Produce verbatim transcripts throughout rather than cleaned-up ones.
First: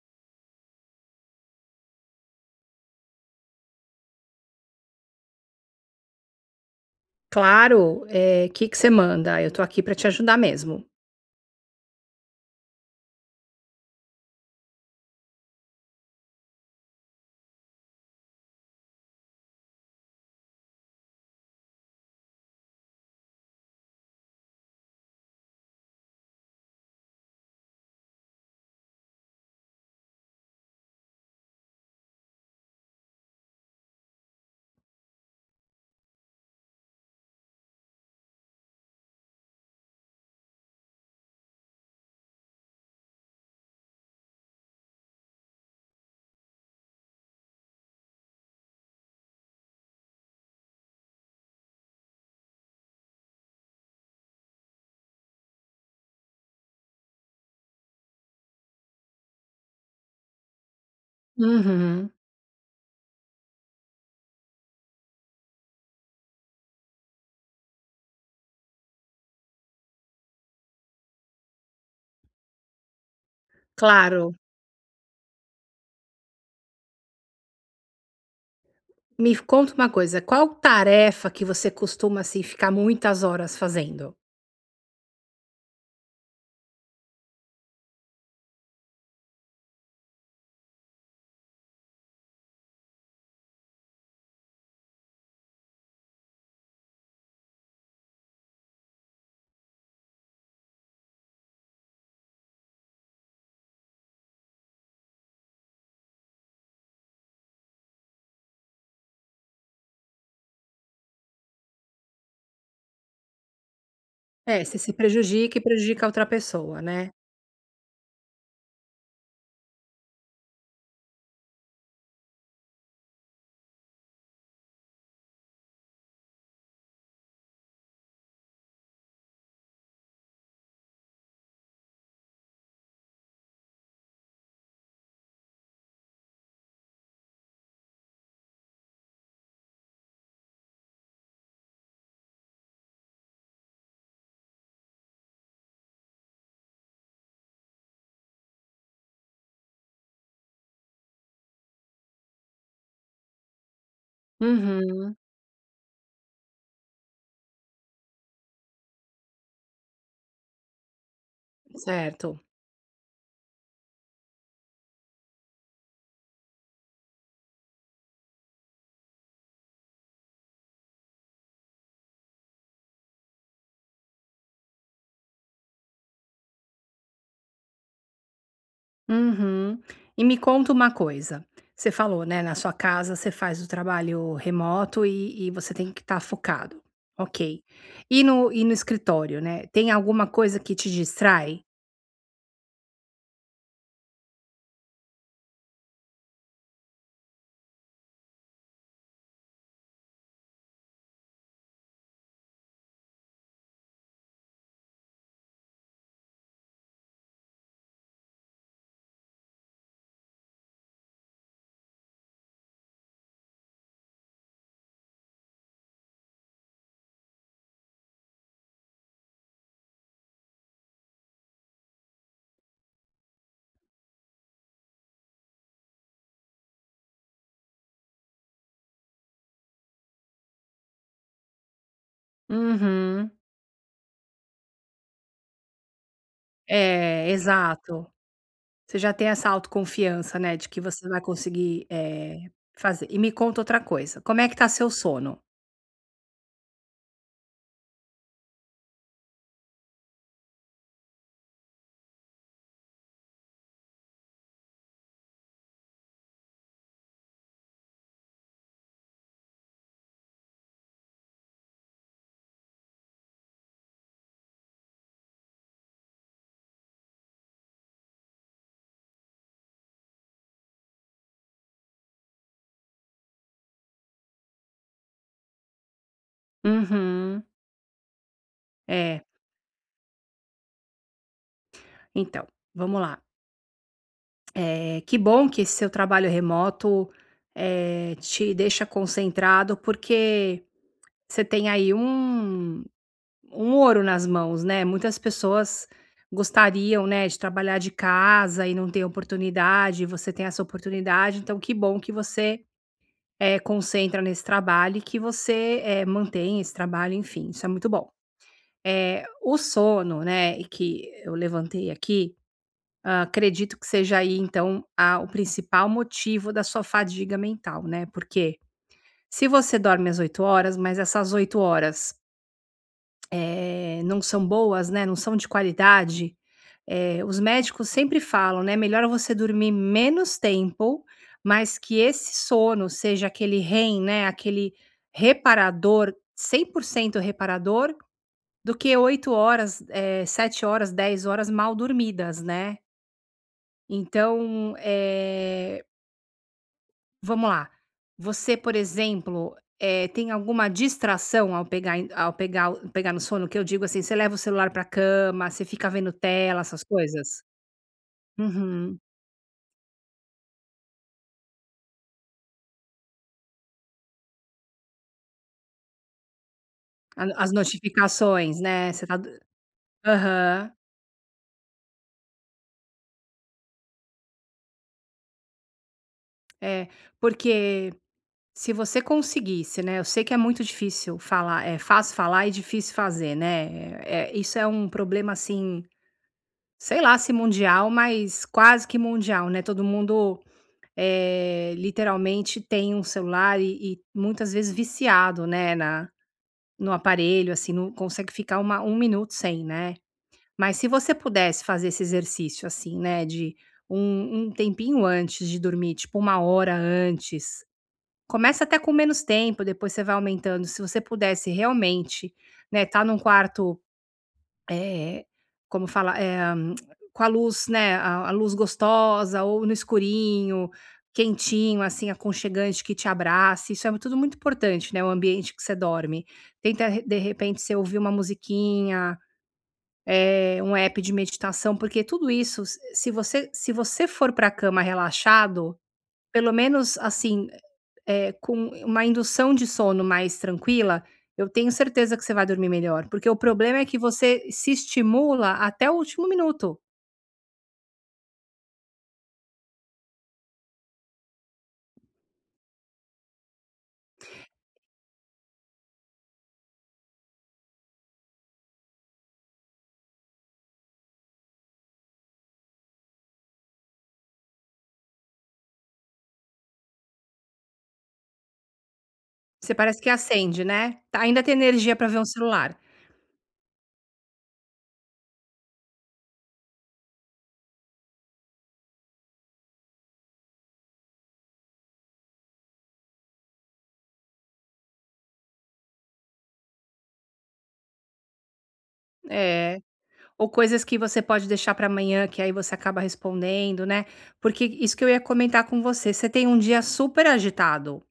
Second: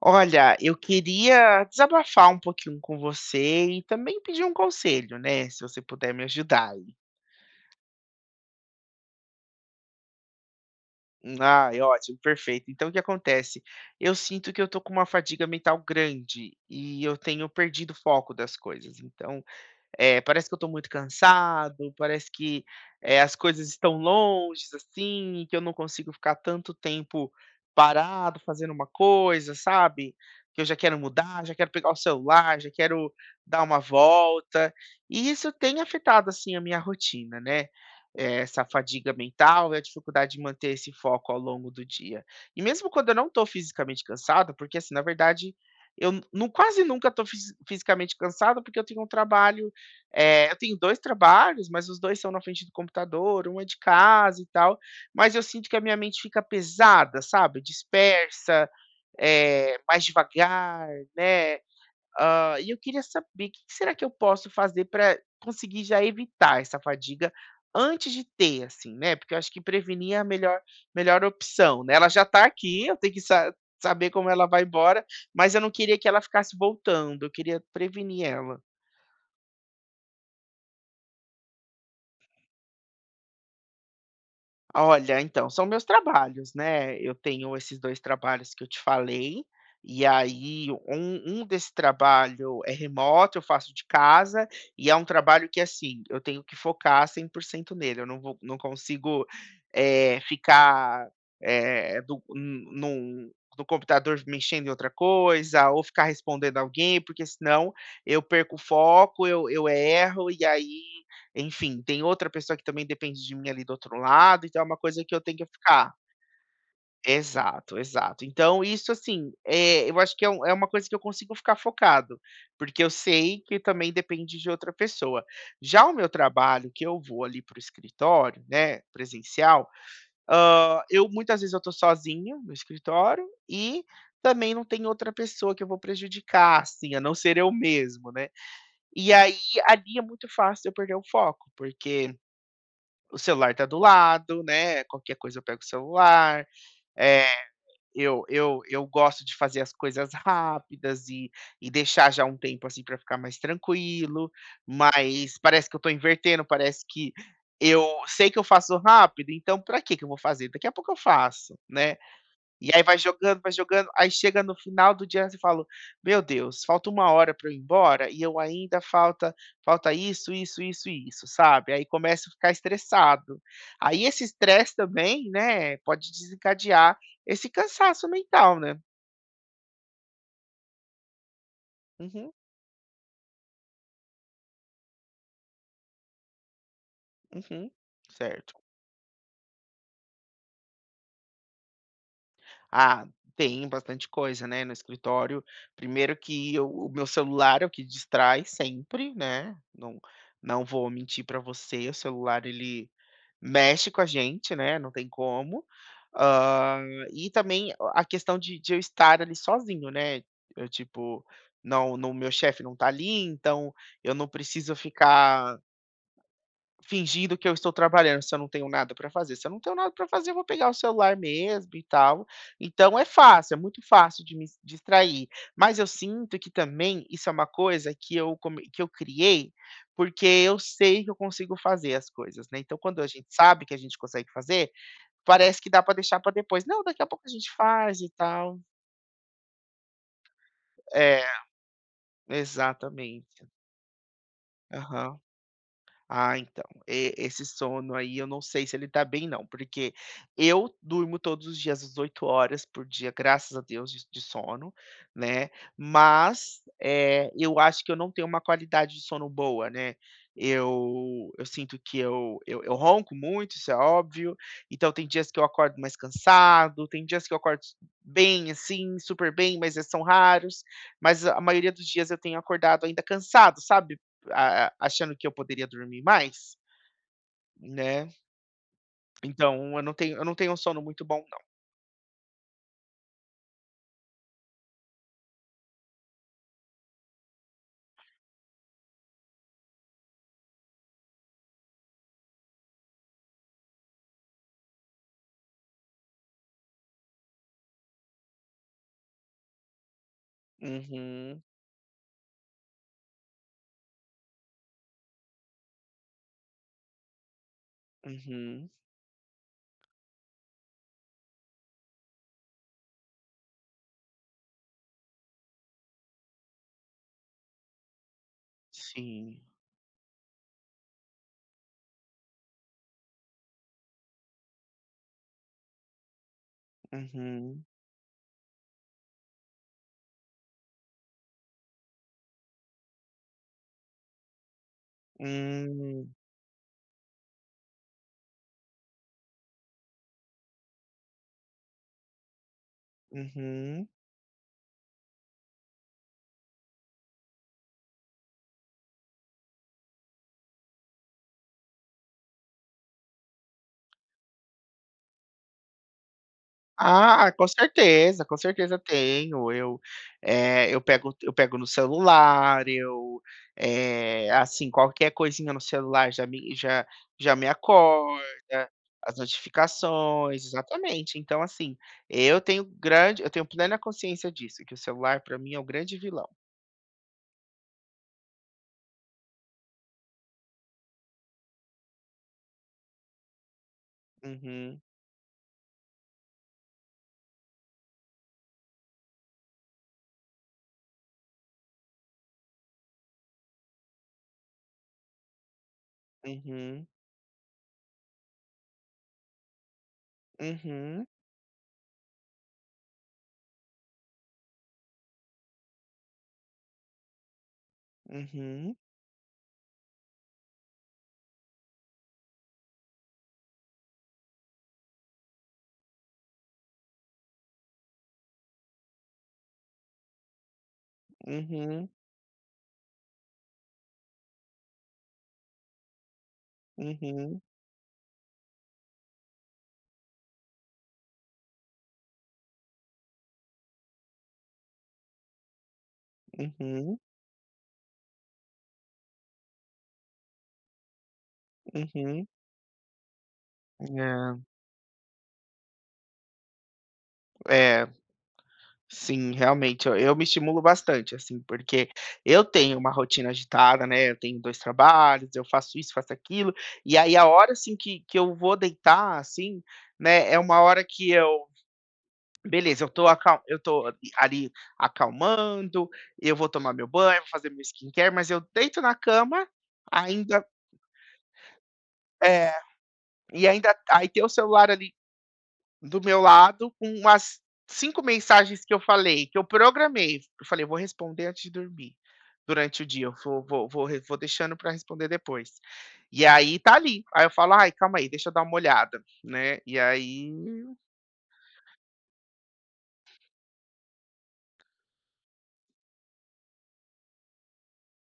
Olha, eu queria desabafar um pouquinho com você e também pedir um conselho, né? Se você puder me ajudar aí. Claro, eh, que que você manda? "Ah, eu tô aqui pra te ajudar mesmo". Ah, ótimo, perfeito. Então, o que acontece? Eu sinto que eu tô com uma fadiga mental grande e eu tenho perdido o foco das coisas. Então, Eh, parece que eu estou muito cansado, parece que, eh, as coisas estão longes, assim, e que eu não consigo ficar tanto tempo parado fazendo uma coisa, sabe. Que eu já quero mudar, já quero pegar o celular, já quero dar uma volta. E isso tem afetado, assim, a minha rotina, né. Eh, essa fadiga mental e a dificuldade de manter esse foco ao longo do dia. E mesmo quando eu não estou fisicamente cansado, porque, assim, na verdade, eu não quase nunca estou fisicamente cansado, porque eu tenho um trabalho eh, eu tenho dois trabalhos, mas os dois são na frente do computador, um é de casa e tal, mas eu sinto que a minha mente fica pesada, sabe, dispersa, eh, mais devagar, né. Uhum. Hã, e eu queria saber o que que será que eu posso fazer para conseguir já evitar essa fadiga antes de ter, assim, né, porque eu acho que prevenir é a melhor melhor opção, né. Ela já tá aqui, eu tenho que sa saber como Claro. ela vai embora, mas eu não queria que ela ficasse voltando, eu queria prevenir ela. Me conta uma coisa, qual tarefa que você costuma, assim, ficar muitas horas fazendo? Olha, então, são meus trabalhos, né. Eu tenho esses dois trabalhos que eu te falei, e aí um um desse trabalho é remoto, eu faço de casa, e é um trabalho que, assim, eu tenho que focar cem por cento nele, eu não vou não consigo, eh, ficar, eh, do n- num no computador mexendo em outra coisa, ou ficar respondendo alguém, porque senão eu perco o foco, eu eu erro, e aí enfim, tem outra pessoa que também depende de mim ali do outro lado, então é É, uma você se coisa que eu tenho que prejudica e ficar prejudica a outra pessoa, né. exato, exato. Então isso, assim, eh, eu acho que é um é uma coisa que eu consigo ficar focado, porque eu sei que também depende de outra pessoa. Já o meu trabalho, que eu vou ali para o escritório, né, presencial, hã, eu muitas vezes eu estou sozinho no escritório e também não tem outra pessoa que eu vou prejudicar, assim, a não ser eu mesmo, né. E aí, ali é muito fácil eu perder o foco, porque o celular tá do lado, né? Qualquer coisa eu pego o celular. É, eu, eu, eu gosto de fazer as coisas rápidas e, e deixar já um tempo assim para ficar mais tranquilo. Uhum. Mas parece que eu tô invertendo, parece que eu sei que eu faço rápido, então para que que eu vou fazer? Daqui a pouco eu faço, né? Certo. E aí vai jogando, vai jogando, aí chega no final do dia você fala: "Meu Deus, falta uma hora para eu ir embora e eu ainda falta falta isso, isso, isso e isso", sabe. Aí começa a ficar estressado. Aí esse estresse também, né, pode desencadear esse cansaço mental, né. Uhum. E me conta uma coisa, você falou, Uhum, né, na sua casa você faz o trabalho remoto e e você tem que estar focado, ok. uhum, E no certo. e no escritório, né, tem alguma coisa que te distrai? Ah, tem bastante coisa, né, no escritório. Primeiro que eu o meu celular é o que distrai sempre, né, não não vou mentir para você, o celular ele mexe com a gente, né, não tem como. Hã, e também a questão de de eu estar ali sozinho, né, eu tipo, não não meu chefe não tá ali, então eu não preciso ficar fingindo que eu estou trabalhando, se eu não tenho nada para fazer. Se eu não tenho nada para fazer, eu vou pegar o celular mesmo e tal. Então é fácil, é muito fácil de me distrair. Mas eu sinto que também isso é uma coisa que eu, come- que eu criei, porque eu sei que eu consigo fazer as coisas, né? Então, quando a gente Uhum. sabe que a gente consegue fazer, parece que dá para deixar para depois. Não, daqui a pouco a É, gente faz exato. e tal. Você já tem essa autoconfiança, né, de que você vai É, conseguir, eh, fazer. E me exatamente. conta outra coisa, como é que tá seu Aham. sono? Ah, então, e esse sono aí eu não sei se ele tá bem não, porque eu durmo todos os dias às oito horas por dia, graças a Deus, de de sono, né, mas, eh, eu acho que eu não tenho uma qualidade de sono boa, né. Eu eu sinto que eu eu eu ronco muito, isso é óbvio, então tem dias que eu acordo mais cansado, tem dias que eu acordo bem, assim, super bem, mas, esses são raros, mas a maioria dos dias eu tenho acordado ainda cansado, sabe? A- achando que eu poderia dormir mais, Uhum. né? É, Então eu não tenho, eu não tenho um sono muito bom, não. então, vamos lá. Eh, que bom que esse seu trabalho remoto, eh, te deixa concentrado, porque você tem aí um um ouro nas mãos, né. Muitas pessoas gostariam, né, de trabalhar de casa e não tem oportunidade, e você tem essa oportunidade, Uhum, então que bom que você eh, concentra nesse trabalho e que você, eh, mantém esse trabalho, enfim, isso é muito bom. uhum, Eh, o sono, né, e que eu levantei aqui, hã, acredito que seja aí então a o principal motivo da sua fadiga mental, né, porque sim, se você dorme às oito horas, mas essas oito horas eh, não são boas, né, não são de qualidade, eh, os uhum, médicos sempre falam, né, melhor você dormir menos tempo, mas que esse sono seja aquele REM, né, aquele hum, reparador, cem por cento reparador, do que oito horas, eh, sete horas, dez horas mal dormidas, né. uhum. Então, eh vamos lá. Você, por exemplo, eh, tem alguma distração ao pegar em ao pegar o pegar no sono? Que eu digo assim, você leva o celular pra cama, você fica vendo tela, essas Ah, coisas? com certeza, com certeza Uhum. tenho. Eu, eh, eu pego eu pego no celular, eu, eh, assim, qualquer coisinha no celular já me já A já me as notificações, acorda, né, você as tá do notificações, aham. exatamente. Então, assim, eu tenho grande eu tenho plena consciência disso, que o celular para mim é o grande vilão. É, porque se você conseguisse, né, eu sei que é muito difícil falar é fácil falar e difícil fazer, né, eh, isso é Uhum, um problema, assim, sei lá se mundial, mas quase que mundial, né, todo mundo eh, literalmente tem um celular e e muitas vezes viciado, né, na uhum, no aparelho, assim, não consegue ficar uma um minuto sem, né. Mas se uhum, você pudesse fazer esse exercício, assim, né, de um um tempinho antes de dormir, tipo uma hora antes, começa uhum, até com menos tempo, depois você vai aumentando. Se você pudesse realmente, né, estar num quarto é, como fala, eh, com a luz, né, a a luz gostosa ou no escurinho, quentinho, uhum, assim, aconchegante, que te abrace, isso é tudo muito importante, né, o ambiente que você dorme. Tenta re de uhum, repente você ouvir uma musiquinha, eh, um app de meditação, porque tudo isso, se se você se você for para a cama relaxado pelo menos, uhum, assim, eh, com uma indução de sono mais tranquila, eu tenho uhum. certeza que Uhum. você vai dormir melhor, porque o problema é que É. você se estimula até o último minuto. É. Sim, realmente, eu eu me estimulo bastante, assim, porque eu tenho uma rotina agitada, né, eu tenho dois trabalhos, eu faço isso, faço aquilo, e aí a hora, assim, que que eu vou deitar, assim, né, é uma hora que eu beleza, eu tô acal eu tô ali acalmando, eu vou tomar meu banho, vou fazer meu skincare, mas eu deito na cama, Você parece que ainda acende, né, tá ainda tem energia para ver um é, celular. e ainda aí tem o celular ali do meu lado com umas cinco mensagens que eu falei, que eu programei. Eu falei: "Vou responder antes de dormir, durante o dia, eu vou vou vou re vou deixando para responder depois". E aí tá ali, aí eu falo: "Ai, calma aí, deixa eu dar uma olhada", né, e É, aí ou coisas que você pode deixar para amanhã, que aí você acaba respondendo, né. Porque isso que eu ia comentar com você, você tem um dia super agitado,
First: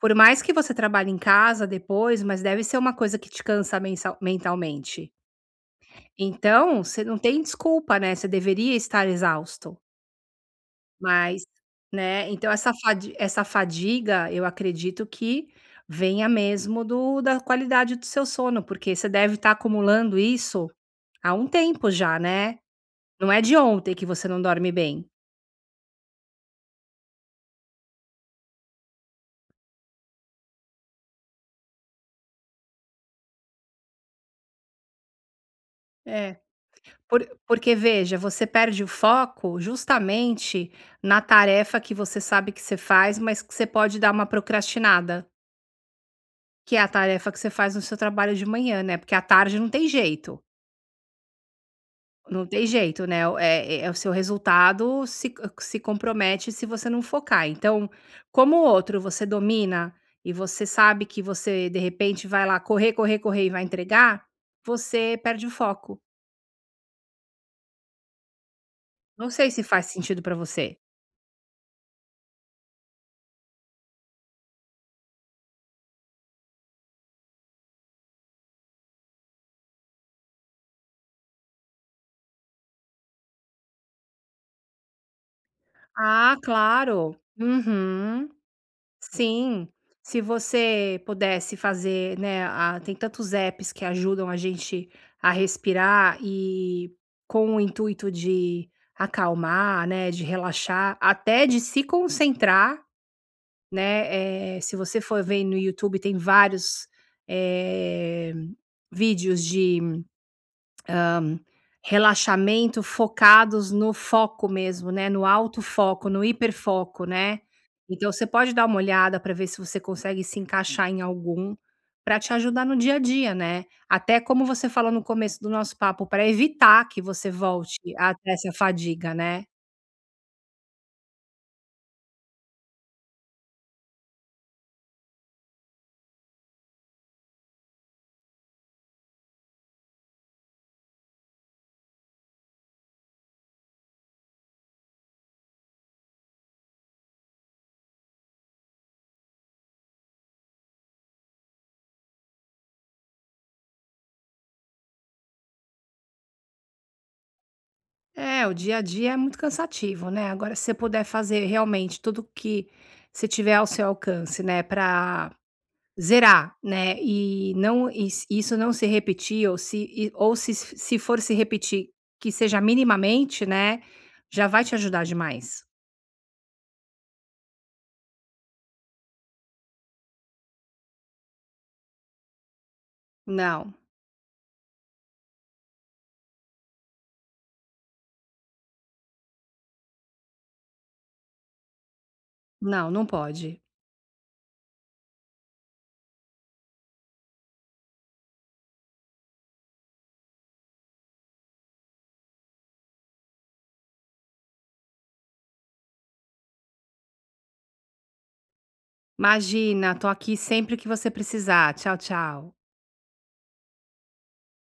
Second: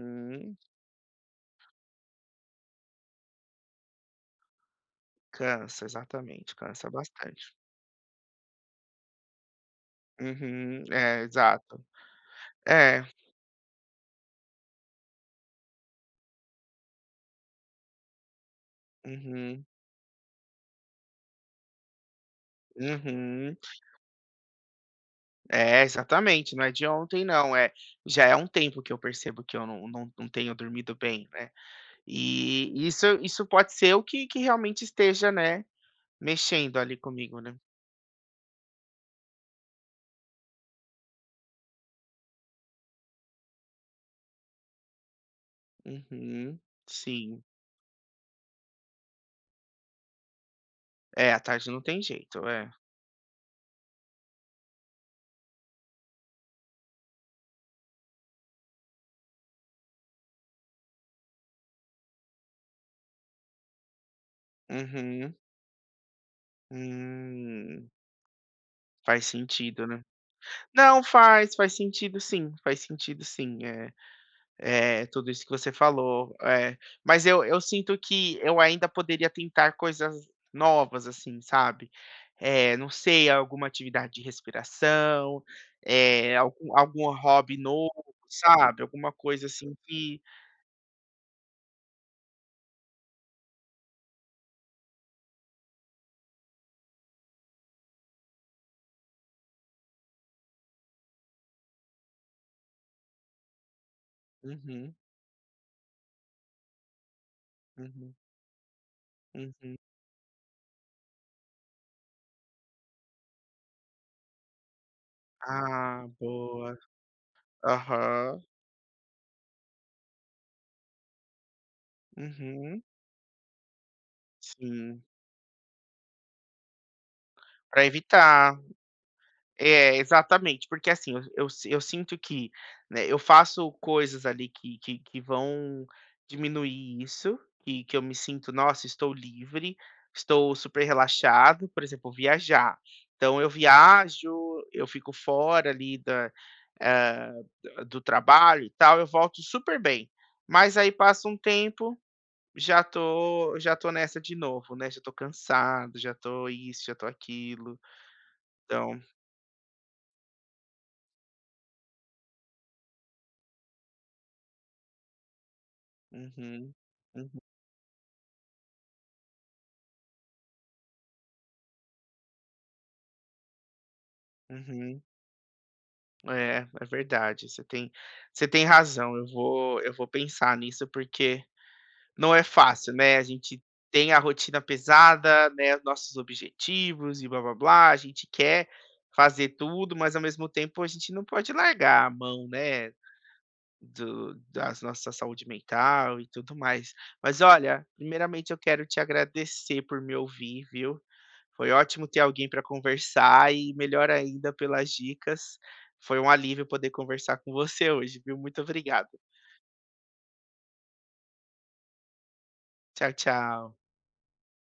por mais que você trabalhe em casa depois, mas deve ser uma coisa que te cansa mensal mentalmente. cansa, exatamente, Então, cansa você não tem bastante. desculpa, né, você deveria estar exausto, Uhum, é, mas, exato. né, então essa É, fadi essa fadiga, eu acredito que venha mesmo do da qualidade do seu sono, porque você deve estar uhum, acumulando isso há um tempo já, né. Não é uhum. de ontem que você não dorme bem. É, exatamente, não é de ontem não, é já é um tempo que eu percebo que eu não não não tenho dormido bem, né. E isso isso pode ser o que que realmente esteja, né, É, mexendo ali por comigo, né. porque veja, você perde o foco justamente na tarefa que você sabe que você faz, mas que você pode dar uma procrastinada. Uhum, Que é a tarefa que sim. você faz no seu trabalho de manhã, né, porque à tarde não tem jeito, É, à tarde não tem não jeito, tem é. jeito, né. O- É eh, o seu resultado se se compromete se você não focar. Então, como o outro você domina e você sabe que você, de repente, vai lá correr, correr, correr e vai entregar, você Uhum. perde o foco. Hum, faz Não sei se sentido, faz né. sentido pra você. Não, faz, faz sentido sim, faz sentido sim, é. É, tudo isso que você falou, é. Mas eu eu sinto que eu ainda poderia tentar coisas novas, assim, sabe. Eh, não sei, alguma atividade de respiração, eh, Ah, algum algum claro. hobby novo, Uhum. sabe, alguma coisa Sim, assim que se você pudesse fazer, né, a tem tantos apps que ajudam a gente a respirar e com o intuito de acalmar, né, de relaxar, até de se concentrar, né, eh, se uhum, você for ver no YouTube tem vários, uhum, eh, vídeos uhum. de relaxamento focados no foco mesmo, né, no alto Ah, foco, no boa. hiperfoco, né. Então você Aham. pode dar uma olhada para ver se você consegue se encaixar em algum, para te ajudar no Uhum, dia a dia, né. Até como você falou sim, no começo do nosso papo, para evitar que você volte para a ter essa evitar. fadiga, né. É, exatamente, porque assim, eu eu si eu sinto que, né, eu faço coisas ali que que que vão diminuir isso, que que eu me sinto: "Nossa, estou livre, estou super relaxado", por exemplo, viajar. Então eu viajo, eu fico fora ali da eh, d- do trabalho e tal, eu volto super bem. Mas aí passa um tempo, já tô já tô nessa de novo, né, já tô cansado, já tô isso, já tô aquilo. É, o dia a Então dia é muito cansativo, né. Agora se você puder fazer realmente tudo que você tiver ao seu alcance, né, para zerar, uhum. né, Uhum. e não e se isso não se repetir ou se e ou se se for se repetir, que seja minimamente, né, já vai te Uhum. ajudar demais. É, é verdade, você tem você tem razão, eu vou eu vou pensar nisso, porque não é fácil, né, a gente Não, tem a rotina pesada, né, os nossos objetivos e blá-blá-blá, a gente quer fazer tudo, mas ao mesmo tempo a gente não pode largar a mão, não, né, não pode. do das nossa saúde mental e tudo mais. Mas olha, primeiramente eu quero te agradecer por me ouvir, viu? Foi ótimo ter alguém para conversar e melhor ainda pelas dicas. Foi um alívio poder conversar com você hoje, viu? Muito obrigado. Imagina, tô aqui sempre que você precisar. Tchau, tchau. Tchau, tchau.